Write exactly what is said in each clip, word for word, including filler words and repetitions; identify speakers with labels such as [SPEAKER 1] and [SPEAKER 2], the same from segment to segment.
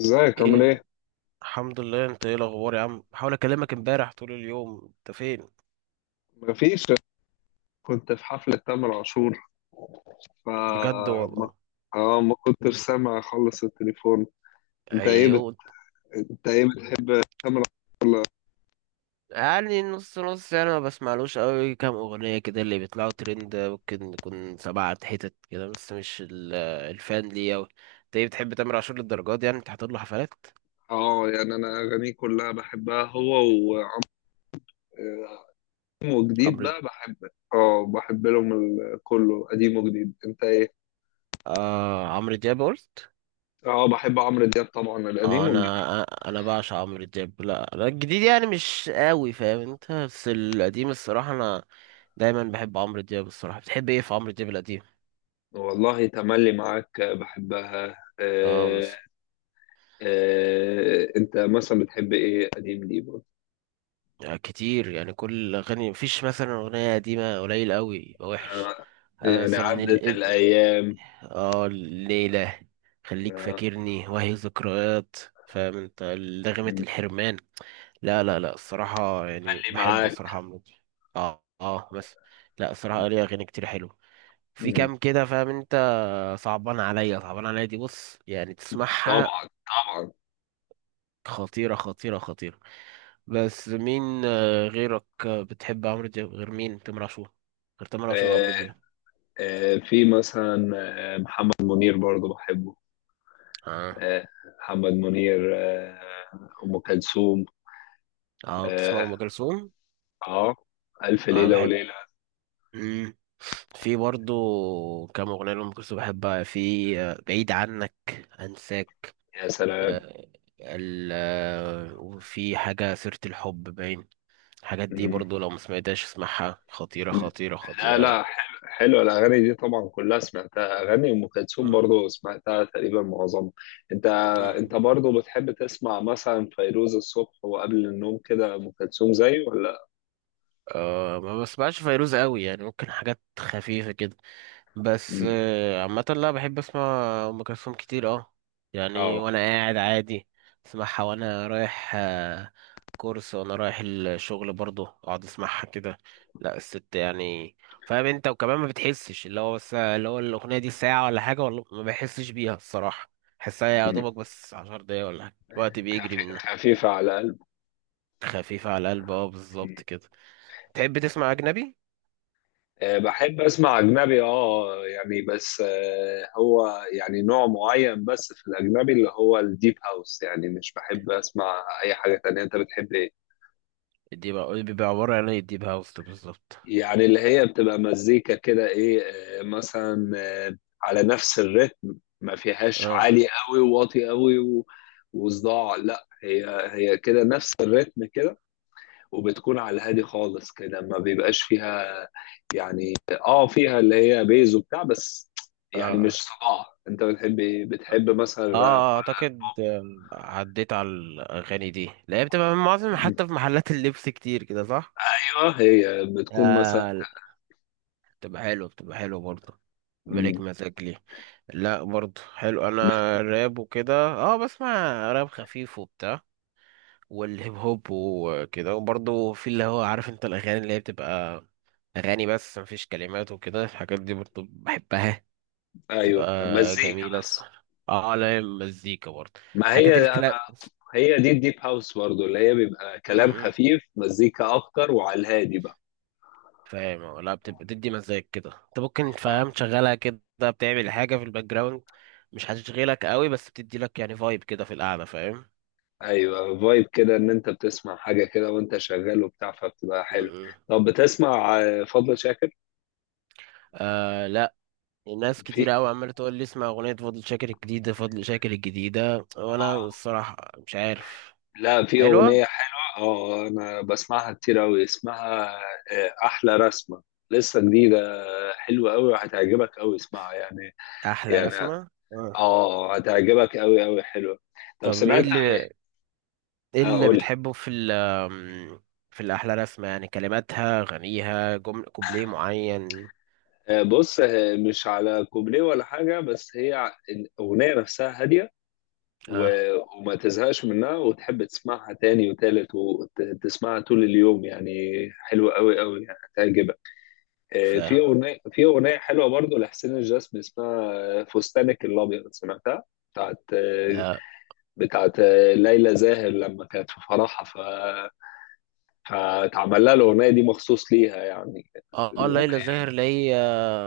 [SPEAKER 1] ازيك عامل
[SPEAKER 2] ايه.
[SPEAKER 1] ايه؟
[SPEAKER 2] الحمد لله، انت ايه الاخبار يا عم؟ بحاول اكلمك امبارح طول اليوم، انت فين؟
[SPEAKER 1] مفيش، كنت في حفلة تامر عاشور.
[SPEAKER 2] بجد
[SPEAKER 1] فما
[SPEAKER 2] والله؟
[SPEAKER 1] اه ما كنتش سامع خالص التليفون. انت ايه بت...
[SPEAKER 2] ايوه.
[SPEAKER 1] انت ايه بتحب تامر عاشور؟
[SPEAKER 2] يعني نص نص، يعني ما بسمعلوش قوي، كام اغنيه كده اللي بيطلعوا ترند، ممكن يكون سبعة حتت كده، بس مش ال- الفان ليه قوي. انت ايه بتحب تامر عاشور للدرجات دي يعني، انت حاطط له حفلات؟
[SPEAKER 1] اه يعني انا اغانيه كلها بحبها، هو و- وقديم وجديد
[SPEAKER 2] عمرو د-
[SPEAKER 1] بقى بحب. اه بحب لهم ال- كله قديم وجديد، انت ايه؟
[SPEAKER 2] آه، عمرو دياب قلت.
[SPEAKER 1] اه بحب عمرو دياب طبعا،
[SPEAKER 2] اه،
[SPEAKER 1] القديم والجديد.
[SPEAKER 2] انا انا بعشق عمرو دياب. لا لا الجديد يعني مش قوي فاهم انت، بس القديم الصراحه انا دايما بحب عمرو دياب. الصراحه بتحب ايه في عمرو دياب القديم؟
[SPEAKER 1] والله تملي معاك بحبها.
[SPEAKER 2] اه
[SPEAKER 1] آه،
[SPEAKER 2] مثلا،
[SPEAKER 1] آه انت مثلا بتحب ايه قديم ليه؟
[SPEAKER 2] يعني كتير، يعني كل اغاني، مفيش مثلا اغنيه قديمه قليل قوي يبقى وحش.
[SPEAKER 1] آه.
[SPEAKER 2] آه
[SPEAKER 1] يعني
[SPEAKER 2] مثلا ال...
[SPEAKER 1] عدت
[SPEAKER 2] ال...
[SPEAKER 1] الأيام.
[SPEAKER 2] اه الليله، خليك
[SPEAKER 1] آه.
[SPEAKER 2] فاكرني، وهي ذكريات. فاهم انت؟ لغمه الحرمان. لا لا لا الصراحه يعني
[SPEAKER 1] خلي
[SPEAKER 2] بحبه
[SPEAKER 1] معاك.
[SPEAKER 2] الصراحه عمرو دياب. اه اه بس. لا الصراحه ليه اغاني كتير حلوه، في
[SPEAKER 1] مم.
[SPEAKER 2] كام كده فاهم انت. صعبان عليا، صعبان عليا دي بص يعني تسمعها،
[SPEAKER 1] طبعا طبعا.
[SPEAKER 2] خطيرة خطيرة خطيرة. بس مين آه، غيرك آه، بتحب عمرو دياب غير مين؟ تامر عاشور. غير تامر عاشور
[SPEAKER 1] آه.
[SPEAKER 2] وعمرو دياب.
[SPEAKER 1] آه، في مثلا آه، محمد منير برضو بحبه.
[SPEAKER 2] اه.
[SPEAKER 1] آه. محمد منير، آه. أم كلثوم.
[SPEAKER 2] اه بتسمع
[SPEAKER 1] اه.
[SPEAKER 2] ام كلثوم.
[SPEAKER 1] آه. ألف
[SPEAKER 2] اه
[SPEAKER 1] ليلة
[SPEAKER 2] بحب.
[SPEAKER 1] وليلة.
[SPEAKER 2] مم. في برضو كام اغنية لام كلثوم بحبها. في آه، بعيد عنك، انساك،
[SPEAKER 1] يا سلام.
[SPEAKER 2] آه، ال آه، وفي حاجة سيرة الحب باين. الحاجات دي برضو لو ما سمعتهاش اسمعها، خطيرة
[SPEAKER 1] مم.
[SPEAKER 2] خطيرة
[SPEAKER 1] لا
[SPEAKER 2] خطيرة يعني.
[SPEAKER 1] لا، حلو حلو الاغاني دي طبعا، كلها سمعتها. اغاني ام كلثوم برضه سمعتها تقريبا معظمها. انت، انت
[SPEAKER 2] مم.
[SPEAKER 1] برضه بتحب تسمع مثلا فيروز الصبح وقبل النوم كده، ام كلثوم زي ولا؟
[SPEAKER 2] أه ما بسمعش فيروز قوي، يعني ممكن حاجات خفيفة كده، بس
[SPEAKER 1] مم.
[SPEAKER 2] آه، عامة لا بحب اسمع أم كلثوم كتير اه. يعني
[SPEAKER 1] اه.
[SPEAKER 2] وانا قاعد عادي اسمعها، وانا رايح آه، كورس وانا رايح الشغل برضه اقعد اسمعها كده. لا الست يعني، فاهم انت. وكمان ما بتحسش اللي هو، بس اللي هو الاغنية دي ساعة ولا حاجة ولا، ما بحسش بيها الصراحة. بحسها يا
[SPEAKER 1] مم.
[SPEAKER 2] دوبك بس عشر دقايق ولا حاجة، الوقت بيجري
[SPEAKER 1] خفي-
[SPEAKER 2] منها.
[SPEAKER 1] خفيفه على قلب.
[SPEAKER 2] خفيفة على القلب اه بالظبط كده. تحب تسمع أجنبي؟
[SPEAKER 1] آه، بحب اسمع اجنبي، اه يعني، بس آه، هو يعني نوع معين بس في الاجنبي، اللي هو الديب هاوس، يعني مش بحب اسمع اي حاجه تانية. انت بتحب إيه؟
[SPEAKER 2] دي بقى بيبقى عبارة عن ايه الديب هاوس ده بالظبط؟
[SPEAKER 1] يعني اللي هي بتبقى مزيكا كده، ايه، آه، مثلا آه، على نفس الريتم، ما فيهاش
[SPEAKER 2] اه
[SPEAKER 1] عالي قوي وواطي قوي و- وصداع. لا هي، هي كده نفس الريتم كده، وبتكون على الهادي خالص كده، ما بيبقاش فيها يعني، اه فيها اللي هي بيز وبتاع بس،
[SPEAKER 2] اه
[SPEAKER 1] يعني مش
[SPEAKER 2] اه.
[SPEAKER 1] صداع. انت بتحب ايه؟ بتحب مثلا الراب
[SPEAKER 2] اه
[SPEAKER 1] ولا
[SPEAKER 2] اعتقد آم، عديت على الاغاني دي. لا هي بتبقى من معظم،
[SPEAKER 1] البوب؟
[SPEAKER 2] حتى في محلات اللبس كتير كده صح.
[SPEAKER 1] ايوه هي بتكون مثلا.
[SPEAKER 2] آه لا، بتبقى حلوه، بتبقى حلوه برضه. بالك
[SPEAKER 1] مم.
[SPEAKER 2] مزاج ليه. لا برضه حلو. انا راب وكده اه بسمع، راب خفيف وبتاع، والهيب هوب وكده. وبرضه في اللي هو عارف انت الاغاني اللي هي بتبقى اغاني بس مفيش كلمات وكده، الحاجات دي برضه بحبها، تبقى
[SPEAKER 1] ايوه مزيكا
[SPEAKER 2] جميلة
[SPEAKER 1] بس.
[SPEAKER 2] الصراحة. اه لا مزيكا برضه،
[SPEAKER 1] ما
[SPEAKER 2] حاجات
[SPEAKER 1] هي
[SPEAKER 2] الكنا.
[SPEAKER 1] انا هي دي الديب هاوس برضه، اللي هي بيبقى
[SPEAKER 2] م-
[SPEAKER 1] كلام
[SPEAKER 2] م.
[SPEAKER 1] خفيف، مزيكا اكتر، وعلى الهادي بقى.
[SPEAKER 2] فاهم اه، لا بتبقى تدي مزاج كده انت ممكن فاهم تشغلها كده، بتعمل حاجة في الباك جراوند، مش هتشغلك قوي بس بتدي لك يعني فايب كده في القعدة، فاهم.
[SPEAKER 1] ايوه فايب كده، ان انت بتسمع حاجه كده وانت شغال وبتاع، فبتبقى
[SPEAKER 2] م-
[SPEAKER 1] حلو.
[SPEAKER 2] م.
[SPEAKER 1] طب بتسمع آه، فضل شاكر؟
[SPEAKER 2] آه لا، ناس
[SPEAKER 1] في
[SPEAKER 2] كتير قوي عمالة تقول لي اسمع أغنية فضل شاكر الجديدة، فضل شاكر الجديدة، وأنا
[SPEAKER 1] آه،
[SPEAKER 2] الصراحة مش عارف.
[SPEAKER 1] لا في
[SPEAKER 2] حلوة.
[SPEAKER 1] اغنيه حلوه اه، انا بسمعها كتير اوي. اسمها آه، احلى رسمه، لسه جديده. آه، حلوه اوي وهتعجبك اوي، اسمعها يعني.
[SPEAKER 2] أحلى
[SPEAKER 1] يعني
[SPEAKER 2] رسمة آه.
[SPEAKER 1] اه هتعجبك اوي اوي، حلوه. طب
[SPEAKER 2] طب ايه
[SPEAKER 1] سمعت،
[SPEAKER 2] اللي، ايه اللي
[SPEAKER 1] اقول
[SPEAKER 2] بتحبه في ال في الأحلى رسمة؟ يعني كلماتها، غنيها، جمل، كوبليه معين.
[SPEAKER 1] آه، بص آه، مش على كوبليه ولا حاجة، بس هي ع- الأغنية نفسها هادية
[SPEAKER 2] اه
[SPEAKER 1] و- وما تزهقش منها، وتحب تسمعها تاني وتالت وتسمعها طول اليوم يعني. حلوة أوي أوي، يعني هتعجبك.
[SPEAKER 2] ف
[SPEAKER 1] آه، في أغنية في أغنية حلوة برضو لحسين الجسمي، اسمها آه، فستانك الأبيض، سمعتها؟ بتاعت آه،
[SPEAKER 2] لا
[SPEAKER 1] بتاعت آه، ليلى زاهر، لما كانت في فرحها، ف، فاتعمل لها الأغنية دي مخصوص ليها يعني.
[SPEAKER 2] اه. اه
[SPEAKER 1] الأغنية
[SPEAKER 2] ليلى زاهر اللي هي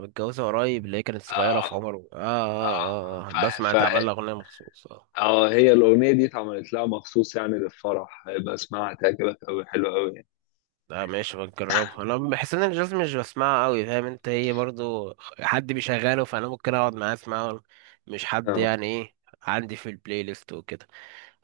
[SPEAKER 2] متجوزة قريب، اللي هي كانت صغيرة في
[SPEAKER 1] آه،
[SPEAKER 2] عمر، اه اه اه آه. بسمع
[SPEAKER 1] ف...
[SPEAKER 2] اتعمل لها أغنية مخصوص اه.
[SPEAKER 1] اه هي الأغنية دي اتعملت لها مخصوص يعني، للفرح، هيبقى اسمعها، هتعجبك أوي، حلوة أوي يعني.
[SPEAKER 2] لا ماشي بجربها، انا بحس ان الجاز مش بسمعها قوي، فاهم انت. هي برضو حد بيشغله فانا ممكن اقعد معاه اسمعه، مش حد
[SPEAKER 1] اه.
[SPEAKER 2] يعني، ايه عندي في البلاي ليست وكده.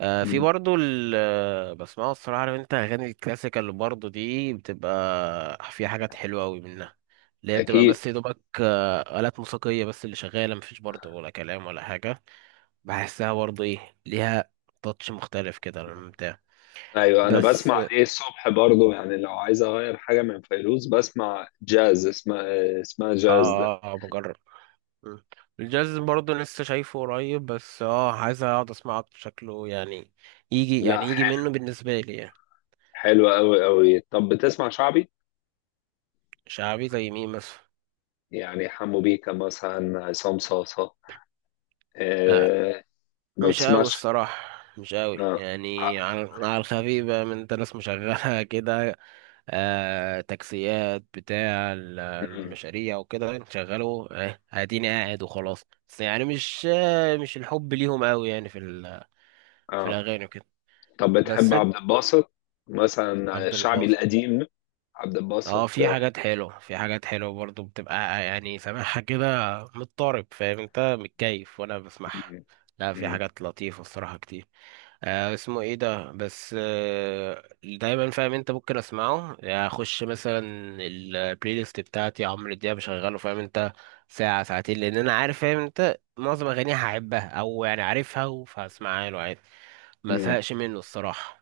[SPEAKER 2] آه في
[SPEAKER 1] مم.
[SPEAKER 2] برضو ال آه، بسمعه الصراحة عارف انت، أغاني الكلاسيكال برضو دي بتبقى فيها حاجات حلوة أوي منها، اللي هي بتبقى
[SPEAKER 1] أكيد.
[SPEAKER 2] بس يا دوبك آه، آلات موسيقية بس اللي شغالة، مفيش برضو ولا كلام ولا حاجة. بحسها برضو ايه ليها تاتش مختلف كده للممتع.
[SPEAKER 1] أيوة، أنا
[SPEAKER 2] بس
[SPEAKER 1] بسمع
[SPEAKER 2] اه
[SPEAKER 1] دي الصبح برضو. يعني لو عايز أغير حاجة من فيروز، بسمع جاز، اسمها، اسمها جاز ده.
[SPEAKER 2] اه اه بجرب. مم. الجاز برضو لسه شايفه قريب، بس اه عايز اقعد اسمعه أكتر، شكله يعني يجي،
[SPEAKER 1] لا،
[SPEAKER 2] يعني يجي
[SPEAKER 1] ح-
[SPEAKER 2] منه بالنسبة لي يعني.
[SPEAKER 1] حلوة أوي أوي. طب بتسمع شعبي؟
[SPEAKER 2] شعبي زي مين مثلا؟
[SPEAKER 1] يعني حمو بيكا مثلا، عصام صاصة
[SPEAKER 2] آه،
[SPEAKER 1] آه، ما
[SPEAKER 2] مش قوي
[SPEAKER 1] بتسمعش؟
[SPEAKER 2] الصراحة، مش قوي،
[SPEAKER 1] اه. ع-.
[SPEAKER 2] يعني على على الخفيف بقى من انت ناس مشغلة كده. آه تاكسيات بتاع ال-
[SPEAKER 1] مم.
[SPEAKER 2] المشاريع وكده، شغلوا آه اديني قاعد وخلاص. بس يعني مش آه مش الحب ليهم قوي يعني، في ال- في
[SPEAKER 1] اه.
[SPEAKER 2] الاغاني وكده.
[SPEAKER 1] طب بتحب
[SPEAKER 2] بس انت،
[SPEAKER 1] عبد الباسط مثلا،
[SPEAKER 2] عبد
[SPEAKER 1] شعبي
[SPEAKER 2] الباسط،
[SPEAKER 1] القديم، عبد
[SPEAKER 2] اه
[SPEAKER 1] الباسط.
[SPEAKER 2] في حاجات حلوة، في حاجات حلوة برضو بتبقى يعني سامعها كده مضطرب فاهم انت، متكيف وانا بسمعها.
[SPEAKER 1] مم.
[SPEAKER 2] لا في
[SPEAKER 1] مم.
[SPEAKER 2] حاجات لطيفة الصراحة كتير. آه اسمه ايه ده؟ بس آه دايما فاهم انت ممكن اسمعه يعني، اخش مثلا البلاي ليست بتاعتي عمرو دياب بشغله فاهم انت، ساعة ساعتين، لان انا عارف فاهم انت معظم اغانيها هحبها او يعني عارفها فهسمعها له عادي. ما
[SPEAKER 1] مم.
[SPEAKER 2] زهقش منه الصراحة.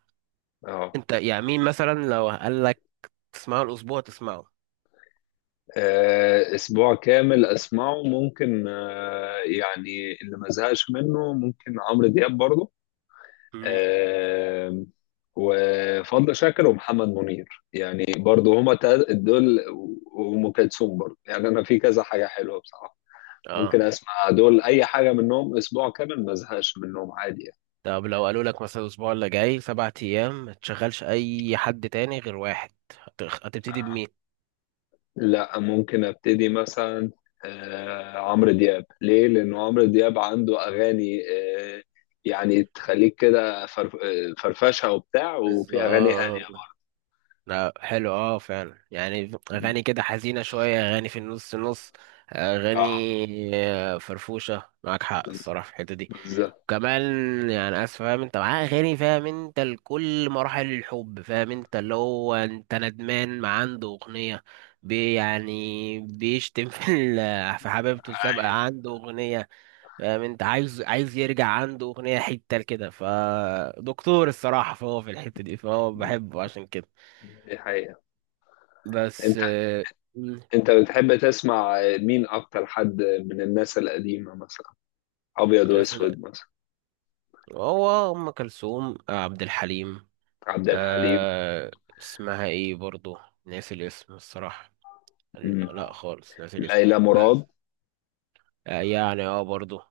[SPEAKER 1] اه،
[SPEAKER 2] انت يعني مين مثلا لو قال لك تسمعه الاسبوع تسمعه؟
[SPEAKER 1] آه، اسبوع كامل اسمعه ممكن آه، يعني اللي ما زهقش منه، ممكن عمرو دياب برضه
[SPEAKER 2] مم.
[SPEAKER 1] آه، وفضل شاكر ومحمد منير، يعني برضه هما تا- دول و- وام كلثوم برضه. يعني انا في كذا حاجه حلوه بصراحه، ممكن
[SPEAKER 2] اه.
[SPEAKER 1] اسمع دول اي حاجه منهم اسبوع كامل، ما زهقش منهم عادي يعني.
[SPEAKER 2] طب لو قالوا لك مثلا الاسبوع اللي جاي سبع ايام ما تشغلش اي حد تاني غير واحد، هت- هتبتدي بمين؟
[SPEAKER 1] لا ممكن ابتدي مثلا آه، عمرو دياب، ليه؟ لانه عمرو دياب عنده اغاني آه، يعني تخليك كده فرف- آه، فرفشه وبتاع، وفي اغاني هاديه
[SPEAKER 2] بالظبط.
[SPEAKER 1] برضه.
[SPEAKER 2] لا حلو اه فعلا، يعني اغاني كده حزينه شويه، اغاني في النص نص،
[SPEAKER 1] اه.
[SPEAKER 2] اغاني آه، فرفوشه، معاك حق
[SPEAKER 1] بز-
[SPEAKER 2] الصراحه في الحته دي
[SPEAKER 1] بالظبط.
[SPEAKER 2] كمان. يعني اسف فاهم انت، معاه اغاني فاهم انت لكل مراحل الحب فاهم انت، اللي هو انت ندمان ما عنده اغنيه، بي يعني بيشتم في ال- في حبيبته السابقه
[SPEAKER 1] أيوة،
[SPEAKER 2] عنده اغنيه، فاهم انت؟ عايز، عايز يرجع عنده اغنيه، حته كده فدكتور الصراحه، فهو في الحته دي فهو بحبه عشان كده.
[SPEAKER 1] دي حقيقه.
[SPEAKER 2] بس
[SPEAKER 1] انت،
[SPEAKER 2] آه، مم،
[SPEAKER 1] انت بتحب تسمع مين اكتر، حد من الناس القديمه مثلا، ابيض
[SPEAKER 2] في ال-
[SPEAKER 1] واسود مثلا؟
[SPEAKER 2] هو ام كلثوم آه، عبد الحليم.
[SPEAKER 1] عبد الحليم.
[SPEAKER 2] أه اسمها ايه برضو؟ ناسي الاسم الصراحه.
[SPEAKER 1] مم.
[SPEAKER 2] لا خالص ناسي الاسم.
[SPEAKER 1] ليلى
[SPEAKER 2] بس
[SPEAKER 1] مراد.
[SPEAKER 2] آه، يعني اه برضه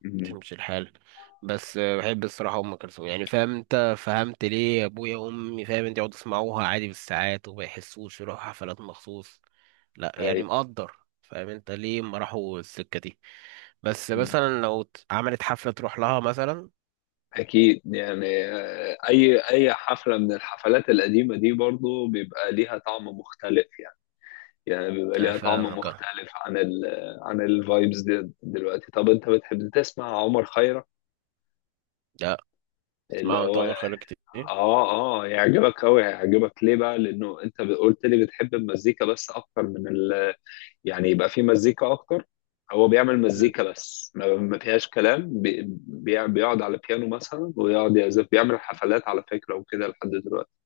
[SPEAKER 1] مم.
[SPEAKER 2] تمشي الحال. بس آه، بحب الصراحة أم كلثوم يعني، فاهم أنت؟ فهمت ليه أبويا وأمي فاهم أنت يقعدوا يسمعوها عادي بالساعات وما يحسوش، يروحوا حفلات مخصوص؟ لا يعني
[SPEAKER 1] ايوه،
[SPEAKER 2] مقدر فاهم أنت ليه ما راحوا السكة دي. بس مثلا لو ت- عملت حفلة تروح لها مثلا.
[SPEAKER 1] أكيد يعني آه، أي أي حفلة من الحفلات القديمة دي برضو بيبقى ليها طعم مختلف يعني. يعني بيبقى
[SPEAKER 2] آه،
[SPEAKER 1] ليها طعم
[SPEAKER 2] فاهمك آه.
[SPEAKER 1] مختلف عن ال، عن الفايبز دي دلوقتي. طب أنت بتحب تسمع عمر خيرت؟
[SPEAKER 2] لا
[SPEAKER 1] اللي
[SPEAKER 2] اسمعوا أنت
[SPEAKER 1] هو،
[SPEAKER 2] عمر خيرك كتير.
[SPEAKER 1] آه آه يعجبك أوي، هيعجبك ليه بقى؟ لأنه أنت قلت لي بتحب المزيكا بس أكتر من ال، يعني يبقى في مزيكا أكتر. هو بيعمل مزيكا بس، ما ما فيهاش كلام، بي- بي- بيقعد على بيانو مثلا ويقعد يعزف، بيعمل حفلات على فكرة وكده لحد دلوقتي.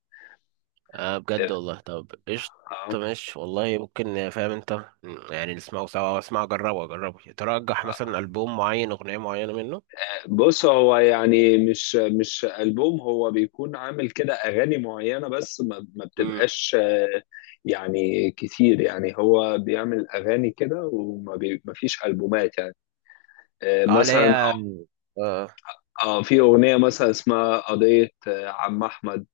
[SPEAKER 2] آه بجد والله؟ طب قشطة
[SPEAKER 1] آه.
[SPEAKER 2] ماشي والله، ممكن فاهم انت يعني نسمعه سوا، أو اسمعه جربه، جربه ترجح مثلا ألبوم معين، أغنية معينة منه.
[SPEAKER 1] بص هو يعني مش مش ألبوم، هو بيكون عامل كده أغاني معينة بس، ما, ما
[SPEAKER 2] امم
[SPEAKER 1] بتبقاش آه، يعني كتير يعني، هو بيعمل أغاني كده، وما بي ما فيش ألبومات يعني. آه،
[SPEAKER 2] اه اللي
[SPEAKER 1] مثلا،
[SPEAKER 2] هي، آه
[SPEAKER 1] اه في أغنية مثلا اسمها قضية آه، عم أحمد.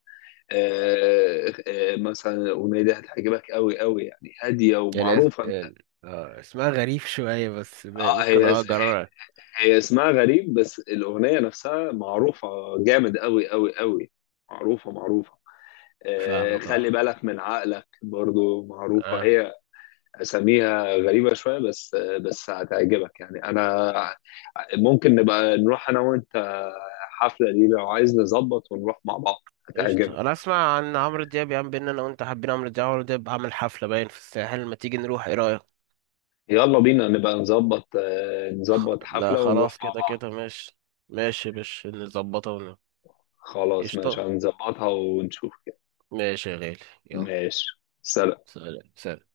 [SPEAKER 1] آه، آه، مثلا الأغنية دي هتعجبك قوي قوي يعني، هادية
[SPEAKER 2] اللي هي،
[SPEAKER 1] ومعروفة أنت.
[SPEAKER 2] آه آه، اسمها غريب شوية، بس م-
[SPEAKER 1] اه،
[SPEAKER 2] ممكن
[SPEAKER 1] هي
[SPEAKER 2] اه جرب.
[SPEAKER 1] هي اسمها غريب بس الأغنية نفسها معروفة، جامد أوي أوي أوي، معروفة معروفة. آه،
[SPEAKER 2] فاهمك
[SPEAKER 1] خلي
[SPEAKER 2] اه.
[SPEAKER 1] بالك من عقلك برضو معروفة
[SPEAKER 2] اه
[SPEAKER 1] هي، أساميها غريبة شوية بس آه، بس هتعجبك يعني. أنا ممكن نبقى نروح أنا وأنت حفلة دي لو عايز، نظبط ونروح مع بعض، هتعجبك.
[SPEAKER 2] قشطة. انا اسمع عن عمرو دياب يا عم، بينا انا وانت حابين عمرو دياب، عمرو دياب عامل حفلة باين في الساحل، ما تيجي نروح، ايه رأيك؟
[SPEAKER 1] يلا بينا نبقى نظبط آه،
[SPEAKER 2] خ-
[SPEAKER 1] نظبط
[SPEAKER 2] لا
[SPEAKER 1] حفلة ونروح
[SPEAKER 2] خلاص،
[SPEAKER 1] مع
[SPEAKER 2] كده
[SPEAKER 1] بعض.
[SPEAKER 2] كده ماشي، ماشي باش نظبطها ون-
[SPEAKER 1] خلاص ماشي،
[SPEAKER 2] قشطة.
[SPEAKER 1] هنظبطها ونشوف كده.
[SPEAKER 2] ماشي يا غالي. يلا.
[SPEAKER 1] ماشي. سلام.
[SPEAKER 2] سلام سلام.